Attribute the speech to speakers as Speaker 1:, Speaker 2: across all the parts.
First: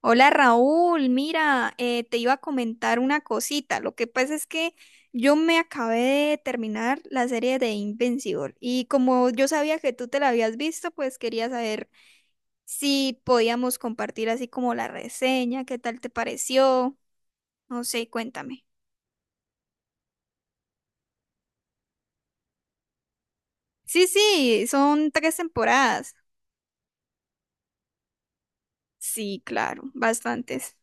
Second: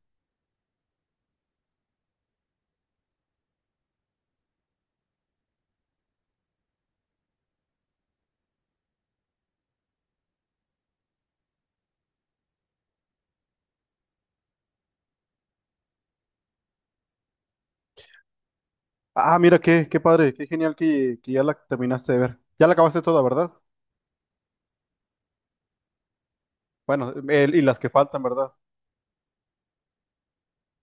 Speaker 1: Hola Raúl, mira, te iba a comentar una cosita. Lo que pasa es que yo me acabé de terminar la serie de Invincible y como yo sabía que tú te la habías visto, pues quería saber si podíamos compartir así como la reseña, qué tal te pareció. No sé, cuéntame.
Speaker 2: Ah, mira, qué padre, qué genial que ya la terminaste de ver. Ya la acabaste toda, ¿verdad?
Speaker 1: Sí, sí, son tres temporadas.
Speaker 2: Bueno, y las que faltan, ¿verdad?
Speaker 1: Sí, claro, bastantes.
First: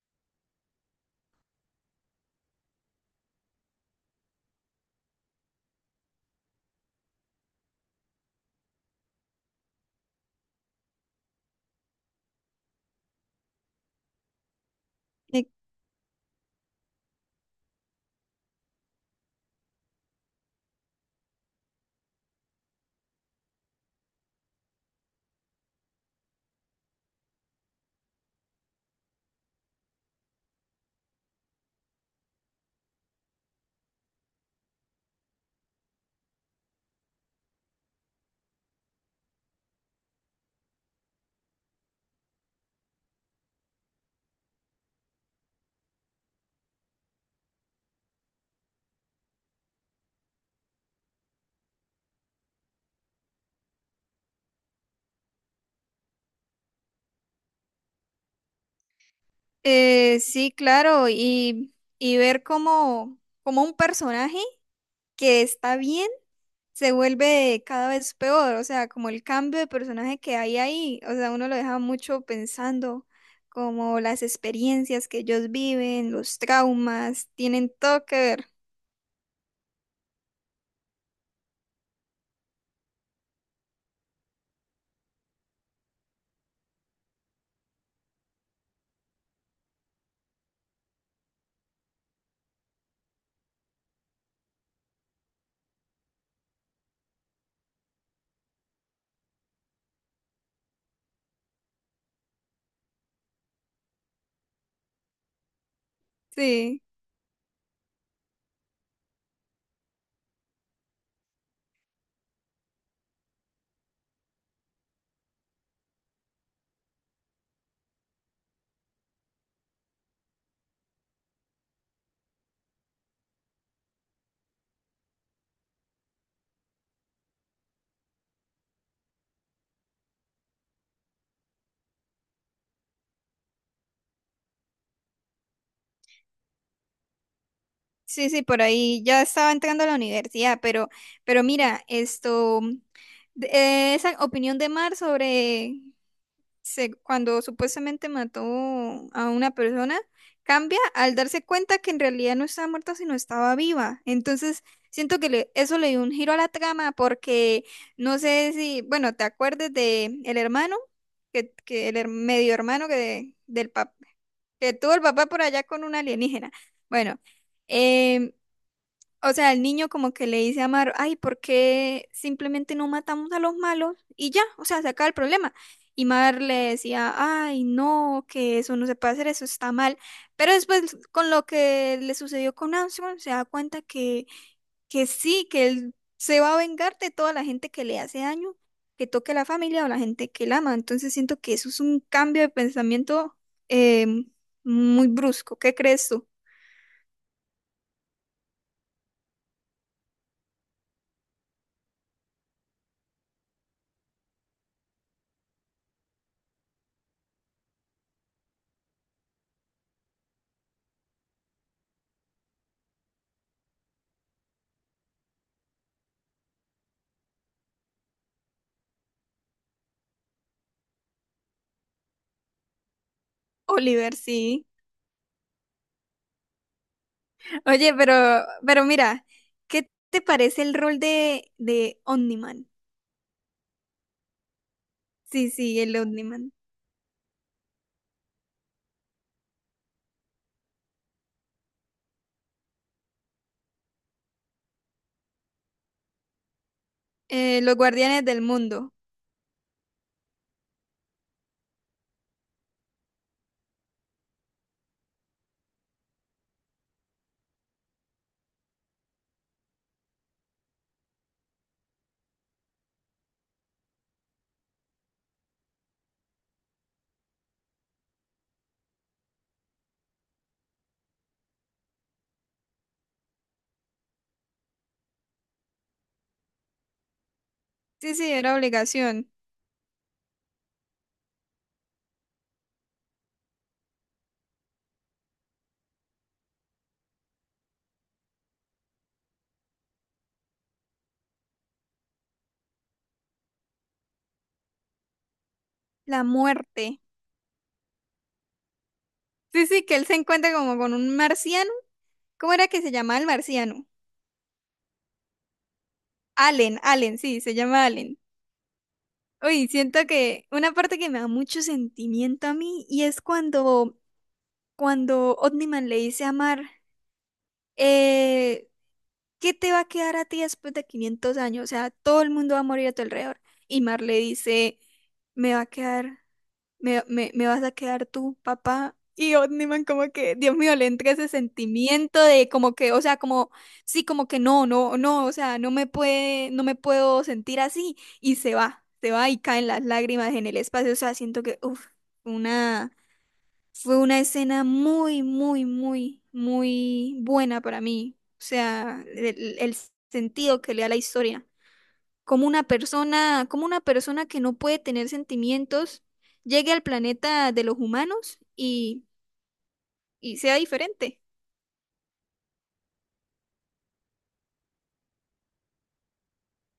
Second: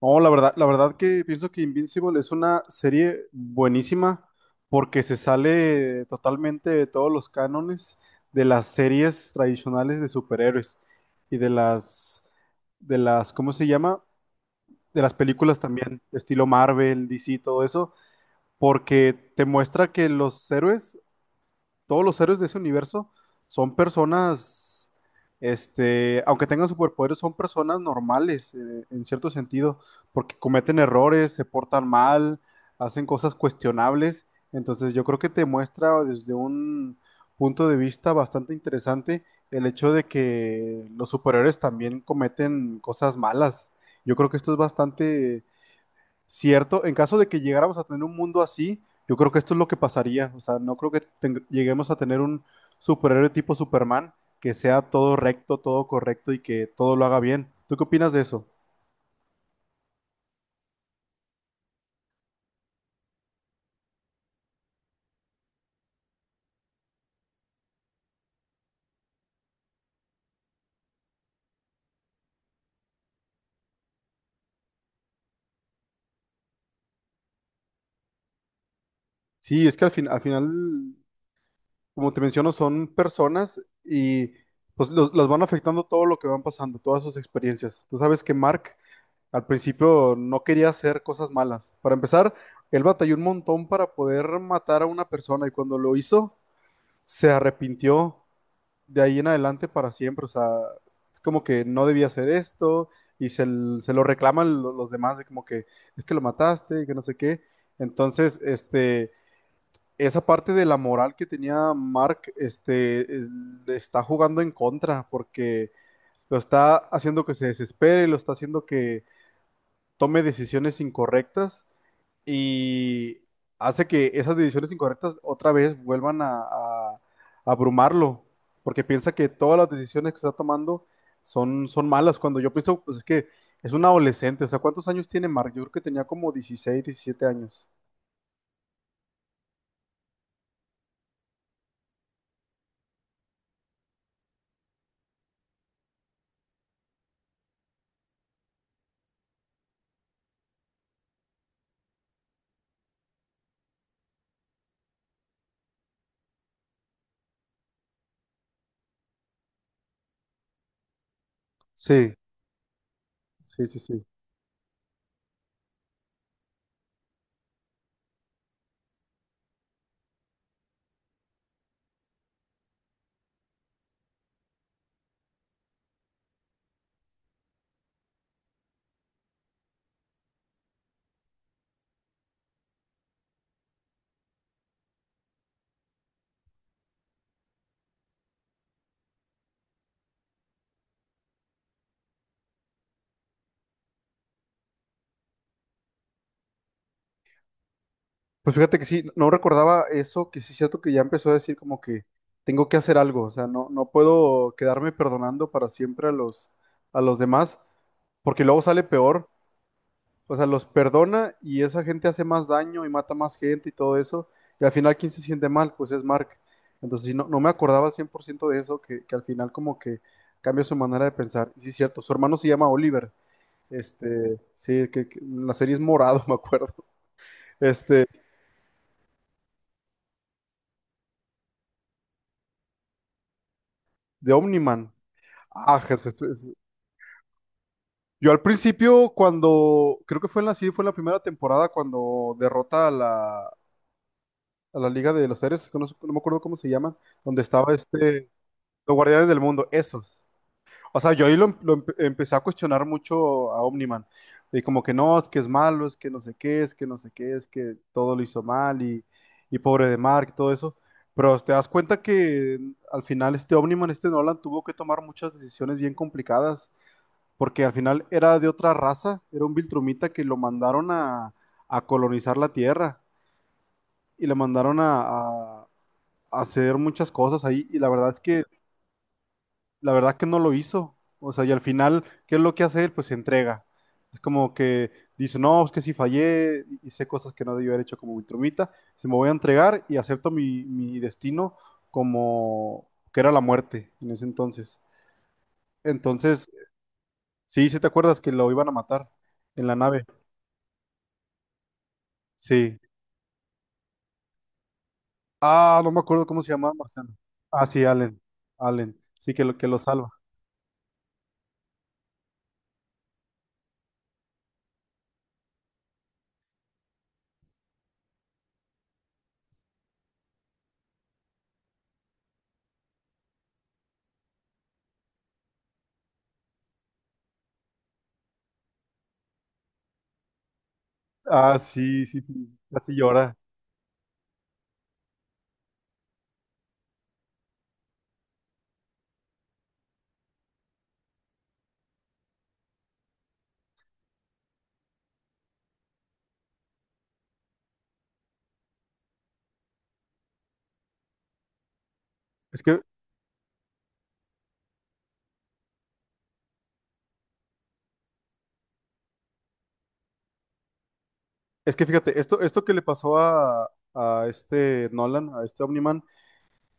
Speaker 2: No, la verdad que pienso que Invincible es una serie buenísima porque se sale totalmente de todos los cánones de las series tradicionales de superhéroes y ¿cómo se llama? De las
Speaker 1: Eh,
Speaker 2: películas también, estilo Marvel, DC, todo eso, porque te muestra que los héroes todos los héroes de ese universo son personas, este, aunque tengan superpoderes, son personas normales, en cierto sentido, porque cometen errores, se portan mal, hacen cosas cuestionables. Entonces yo creo que te muestra desde un punto de vista bastante interesante el hecho de que los superhéroes también cometen cosas malas. Yo creo que esto es bastante cierto. En caso de que llegáramos a tener un mundo así, yo creo que esto es lo que pasaría. O sea, no creo que lleguemos a tener un superhéroe tipo Superman que sea todo recto, todo correcto y que todo lo haga bien. ¿Tú qué opinas de eso?
Speaker 1: sí, claro, y ver cómo, cómo un personaje que está bien se vuelve cada vez peor. O sea, como el cambio de personaje que hay ahí, o sea, uno lo deja mucho pensando, como las experiencias que ellos viven, los traumas, tienen todo que ver.
Speaker 2: Sí, es que al final, como te menciono, son personas y pues las van afectando todo lo que van pasando, todas sus experiencias. Tú sabes que Mark al principio no quería hacer cosas malas. Para empezar, él batalló un montón para poder matar a una persona y cuando lo hizo se arrepintió de ahí en adelante para siempre. O sea, es como que no debía hacer esto y se lo reclaman los demás de como que es que lo
Speaker 1: Sí,
Speaker 2: mataste y que no sé qué. Entonces, este, esa parte de la moral que tenía Mark, le está jugando en contra porque lo está haciendo que se desespere, lo está haciendo que tome decisiones incorrectas y hace que esas decisiones incorrectas otra vez vuelvan a, a abrumarlo, porque piensa que todas las decisiones que está tomando son malas, cuando yo pienso, pues es que es un adolescente. O sea, ¿cuántos años tiene Mark? Yo creo que tenía como 16 17 años.
Speaker 1: sí, sí, por ahí ya estaba entrando a la universidad, pero mira, esto, esa opinión de Mar sobre cuando supuestamente mató a una persona, cambia al darse cuenta que en realidad no estaba muerta, sino estaba viva. Entonces, siento que eso le dio un giro a la trama porque no sé si, bueno, te acuerdes de el hermano,
Speaker 2: Sí,
Speaker 1: medio hermano
Speaker 2: sí, sí, sí.
Speaker 1: que tuvo el papá por allá con un alienígena. Bueno. em, o sea, el niño como que le dice a Amaro, ay, ¿por qué simplemente no matamos a los malos? Y ya, o sea, se acaba el problema. Y Mar le decía, ay, no, que eso no se puede hacer, eso está mal. Pero después, con lo que le sucedió con Anson, se da cuenta que sí, que él se va a vengar de toda la gente que le hace daño, que toque a la familia o la gente que él ama. Entonces siento que eso es un cambio de pensamiento eh, muy brusco. ¿Qué crees tú,
Speaker 2: Pues fíjate que sí, no recordaba eso, que sí es cierto que ya empezó a decir como que tengo que hacer algo. O sea, no puedo quedarme perdonando para siempre a a los demás, porque luego sale peor. O sea, los perdona y esa gente hace más daño y mata más gente y todo eso. Y al final, ¿quién se siente mal? Pues es Mark. Entonces, sí, no me acordaba al 100% de eso, que al final como que cambia su manera de pensar. Y sí, es cierto, su hermano se llama Oliver.
Speaker 1: Oliver?
Speaker 2: Este,
Speaker 1: Sí.
Speaker 2: sí, que en la serie es morado, me acuerdo.
Speaker 1: Oye,
Speaker 2: Este,
Speaker 1: pero mira, ¿qué te parece el rol de Omniman?
Speaker 2: de Omniman.
Speaker 1: Sí,
Speaker 2: Ah,
Speaker 1: sí, el
Speaker 2: Jesús,
Speaker 1: Omniman.
Speaker 2: yo al principio, creo que fue en sí, fue en la primera temporada cuando derrota a a la Liga de los Héroes, que no me acuerdo cómo se llama, donde estaba
Speaker 1: Los guardianes
Speaker 2: este,
Speaker 1: del mundo.
Speaker 2: Los Guardianes del Mundo, esos. O sea, yo ahí lo empecé a cuestionar mucho a Omniman. Y como que no, es que es malo, es que no sé qué, es que no sé qué, es que todo lo hizo mal y pobre de Mark, todo eso. Pero te das cuenta que al final este Omniman, este Nolan, tuvo que tomar muchas decisiones bien complicadas porque al final era de otra raza, era un Viltrumita que lo mandaron a colonizar la Tierra y le mandaron a, a- a hacer muchas cosas ahí. Y la verdad
Speaker 1: Sí,
Speaker 2: es
Speaker 1: sí,
Speaker 2: que
Speaker 1: era obligación.
Speaker 2: la verdad que no lo hizo. O sea, y al final, ¿qué es lo que hace él? Pues se entrega. Es como que dice, no, es que si fallé, hice cosas que no debí haber hecho como Viltrumita, se me voy a entregar y acepto mi destino, como que era la muerte en ese entonces.
Speaker 1: La
Speaker 2: Entonces,
Speaker 1: muerte.
Speaker 2: sí, sí te acuerdas que lo iban a matar en
Speaker 1: Sí,
Speaker 2: la
Speaker 1: sí, que
Speaker 2: nave.
Speaker 1: él se encuentra como con un marciano. ¿Cómo era
Speaker 2: Sí.
Speaker 1: que se llamaba el marciano?
Speaker 2: Ah, no me acuerdo cómo se llamaba
Speaker 1: Allen,
Speaker 2: Marciano.
Speaker 1: Allen, sí, se
Speaker 2: Ah, sí,
Speaker 1: llama Allen.
Speaker 2: Allen. Allen. Sí, que
Speaker 1: Uy,
Speaker 2: lo
Speaker 1: siento
Speaker 2: salva.
Speaker 1: que una parte que me da mucho sentimiento a mí y es cuando, cuando Omniman le dice a Mar, eh, ¿qué te va a quedar a ti después de 500 años? O sea, todo el mundo va a morir a tu alrededor. Y Mar le dice, me va a quedar, me vas a quedar tú, papá. Y Omniman como que, Dios mío, le entra ese
Speaker 2: Ah, sí, sí,
Speaker 1: sentimiento de
Speaker 2: sí.
Speaker 1: como que,
Speaker 2: Casi
Speaker 1: o sea,
Speaker 2: llora.
Speaker 1: como, sí, como que no, no, no, o sea, no me puede, no me puedo sentir así. Y se va y caen las lágrimas en el espacio. O sea, siento que, uff, una fue una escena muy, muy, muy, muy buena para mí. O sea, el sentido que le da la historia.
Speaker 2: Es que
Speaker 1: Como una persona que no puede tener sentimientos, llegue al planeta de los humanos y sea diferente.
Speaker 2: Es que fíjate, esto que le pasó a este Nolan, a este Omniman,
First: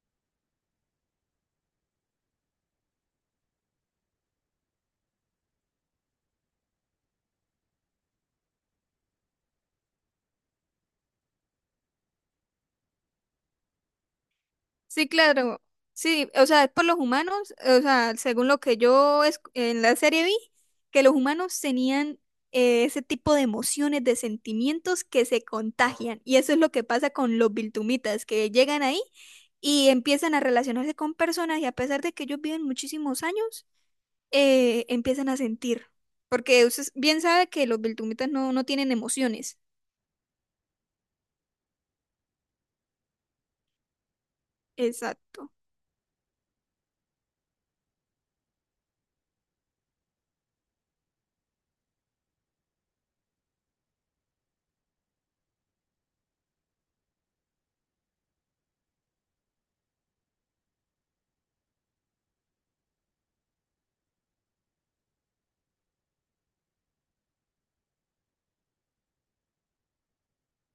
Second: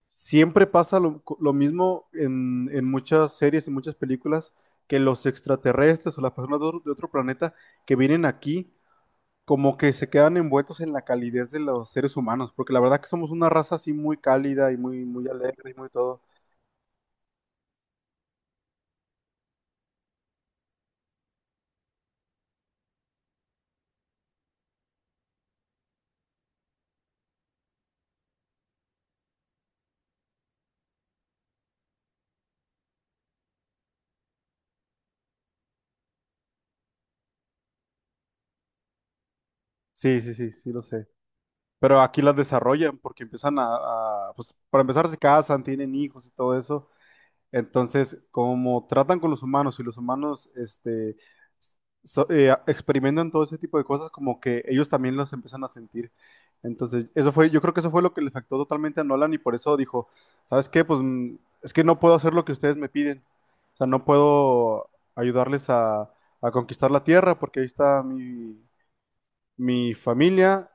Speaker 2: siempre pasa lo mismo en muchas series, en muchas películas, que los extraterrestres o las personas de otro planeta que vienen aquí, como que se quedan envueltos en la calidez de los seres humanos, porque la verdad que somos una raza así muy cálida y
Speaker 1: Sí,
Speaker 2: muy
Speaker 1: claro.
Speaker 2: alegre y muy todo.
Speaker 1: Sí, o sea, es por los humanos, o sea, según lo que yo en la serie vi, que los humanos tenían ese tipo de emociones, de sentimientos que se contagian. Y eso es lo que pasa con los biltumitas, que llegan ahí y empiezan a relacionarse con personas y a pesar de que ellos viven muchísimos años, empiezan a sentir. Porque usted bien sabe que los biltumitas no tienen emociones.
Speaker 2: Sí, sí, sí, sí lo sé. Pero aquí las desarrollan porque empiezan a, pues para empezar se
Speaker 1: Exacto.
Speaker 2: casan, tienen hijos y todo eso. Entonces, como tratan con los humanos y los humanos experimentan todo ese tipo de cosas, como que ellos también los empiezan a sentir. Entonces, eso fue, yo creo que eso fue lo que le afectó totalmente a Nolan y por eso dijo, ¿sabes qué? Pues es que no puedo hacer lo que ustedes me piden. O sea, no puedo ayudarles a conquistar la Tierra porque ahí está mi, mi familia.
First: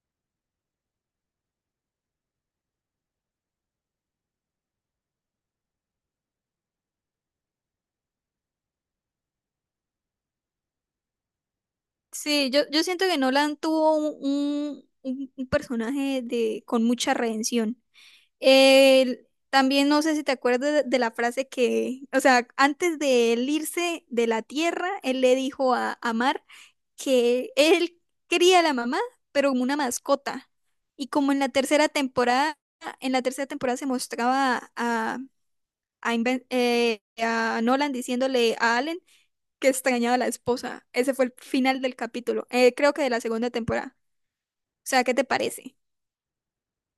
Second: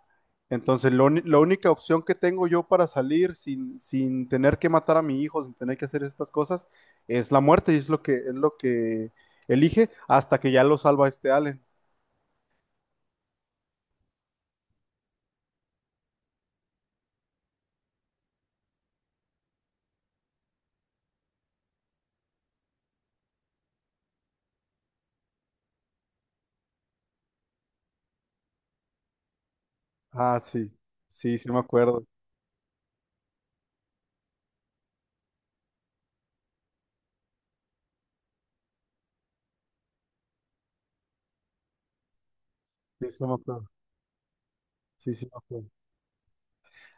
Speaker 2: Entonces, la única opción que tengo yo para salir sin, sin tener que matar a mi hijo, sin tener que hacer estas cosas, es la muerte, y es lo que elige hasta que ya lo salva este Allen.
Speaker 1: Sí, yo siento que Nolan tuvo un, un personaje de, con mucha redención. Él- También no sé si te acuerdas de la frase que, o sea, antes de él irse de la tierra, él le dijo a Mar que él quería a la mamá, pero como una
Speaker 2: Ah,
Speaker 1: mascota.
Speaker 2: sí,
Speaker 1: Y como
Speaker 2: sí,
Speaker 1: en
Speaker 2: sí
Speaker 1: la
Speaker 2: me
Speaker 1: tercera
Speaker 2: acuerdo.
Speaker 1: temporada, en la tercera temporada se mostraba a, a Nolan diciéndole a Allen que extrañaba a la esposa. Ese fue el final del capítulo. Creo que de
Speaker 2: Sí,
Speaker 1: la
Speaker 2: sí me
Speaker 1: segunda
Speaker 2: acuerdo.
Speaker 1: temporada. O sea, ¿qué
Speaker 2: Sí,
Speaker 1: te
Speaker 2: sí me acuerdo.
Speaker 1: parece?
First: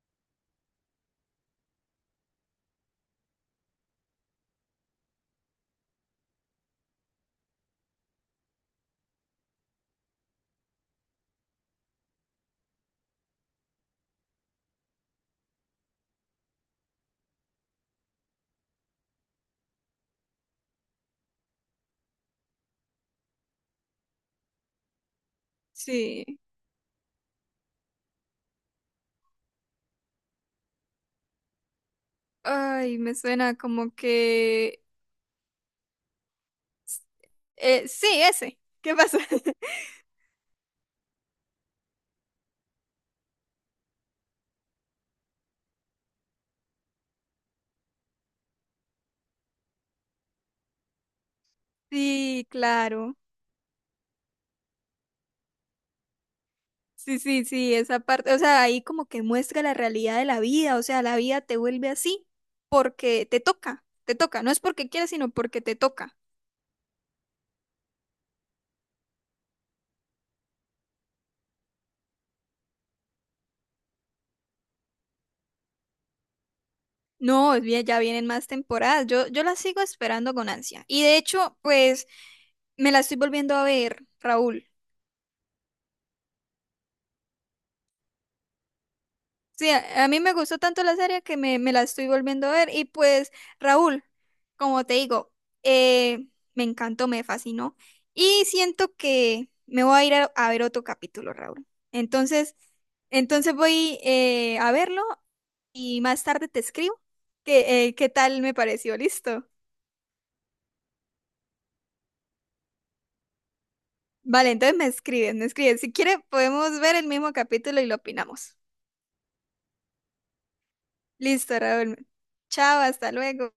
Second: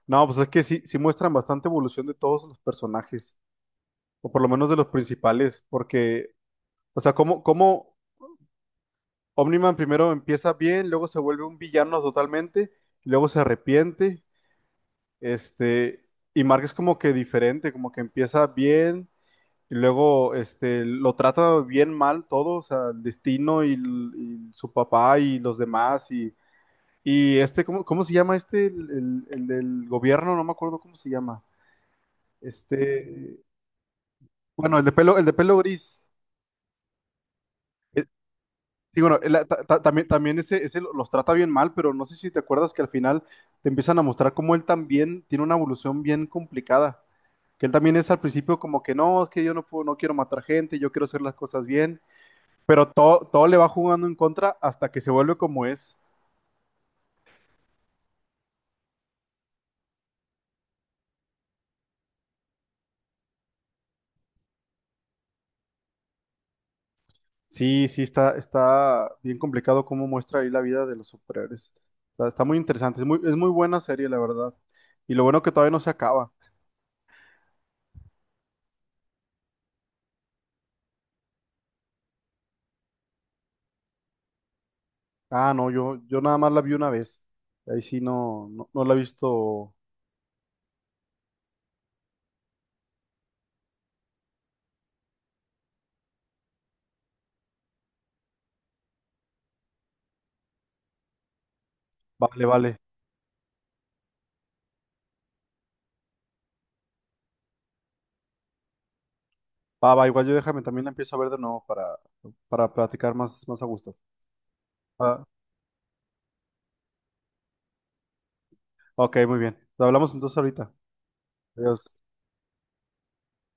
Speaker 2: No, pues es que sí, sí muestran bastante evolución de todos los personajes, o por lo menos de los principales, porque, o sea, como Omniman primero empieza bien, luego se vuelve un villano totalmente, y luego se arrepiente. Este, y Mark es como que diferente, como que empieza bien y luego este, lo trata bien mal todo, o sea, el destino y su papá y los demás.
Speaker 1: Sí.
Speaker 2: Y este, cómo se llama este? El del gobierno, no me acuerdo cómo se llama.
Speaker 1: Ay, me
Speaker 2: Este,
Speaker 1: suena como
Speaker 2: bueno,
Speaker 1: que...
Speaker 2: el de pelo gris.
Speaker 1: sí, ese. ¿Qué
Speaker 2: Sí, bueno,
Speaker 1: pasó?
Speaker 2: también ese, los trata bien mal, pero no sé si te acuerdas que al final te empiezan a mostrar cómo él también tiene una evolución bien complicada. Que él también es al principio como que no, es que yo no puedo, no quiero matar gente, yo quiero hacer las cosas bien,
Speaker 1: Sí,
Speaker 2: pero
Speaker 1: claro.
Speaker 2: todo, todo le va jugando en contra hasta que se vuelve como es.
Speaker 1: Sí, sí, sí, esa parte. O sea, ahí como que muestra la realidad de la vida. O sea, la vida te vuelve así porque te toca. Te toca. No es porque quieras, sino porque te toca.
Speaker 2: Sí, sí, está bien complicado cómo muestra ahí la vida de los superhéroes. Está muy interesante, es es muy buena serie, la verdad. Y lo bueno que todavía no se acaba.
Speaker 1: No, es bien, ya vienen más temporadas. Yo la sigo esperando con ansia. Y de hecho, pues me la estoy volviendo a ver, Raúl.
Speaker 2: Ah, no, yo nada más la vi una vez. Ahí sí no, no, no la he
Speaker 1: Sí,
Speaker 2: visto.
Speaker 1: a mí me gustó tanto la serie que me la estoy volviendo a ver. Y pues, Raúl, como te digo, eh, me encantó, me fascinó. Y siento que me voy a ir a ver otro capítulo, Raúl.
Speaker 2: Vale,
Speaker 1: Entonces,
Speaker 2: vale.
Speaker 1: entonces voy a verlo y más tarde te escribo. ¿Que qué tal me pareció? Listo.
Speaker 2: Va, va, igual yo déjame, también la empiezo a ver de nuevo para platicar más, más a gusto.
Speaker 1: Vale, entonces me
Speaker 2: Ah,
Speaker 1: escribes, me escribes. Si quieres, podemos ver el mismo capítulo y lo opinamos.
Speaker 2: ok, muy bien. Hablamos entonces ahorita.
Speaker 1: Listo,
Speaker 2: Adiós.
Speaker 1: Raúl. Chao, hasta luego.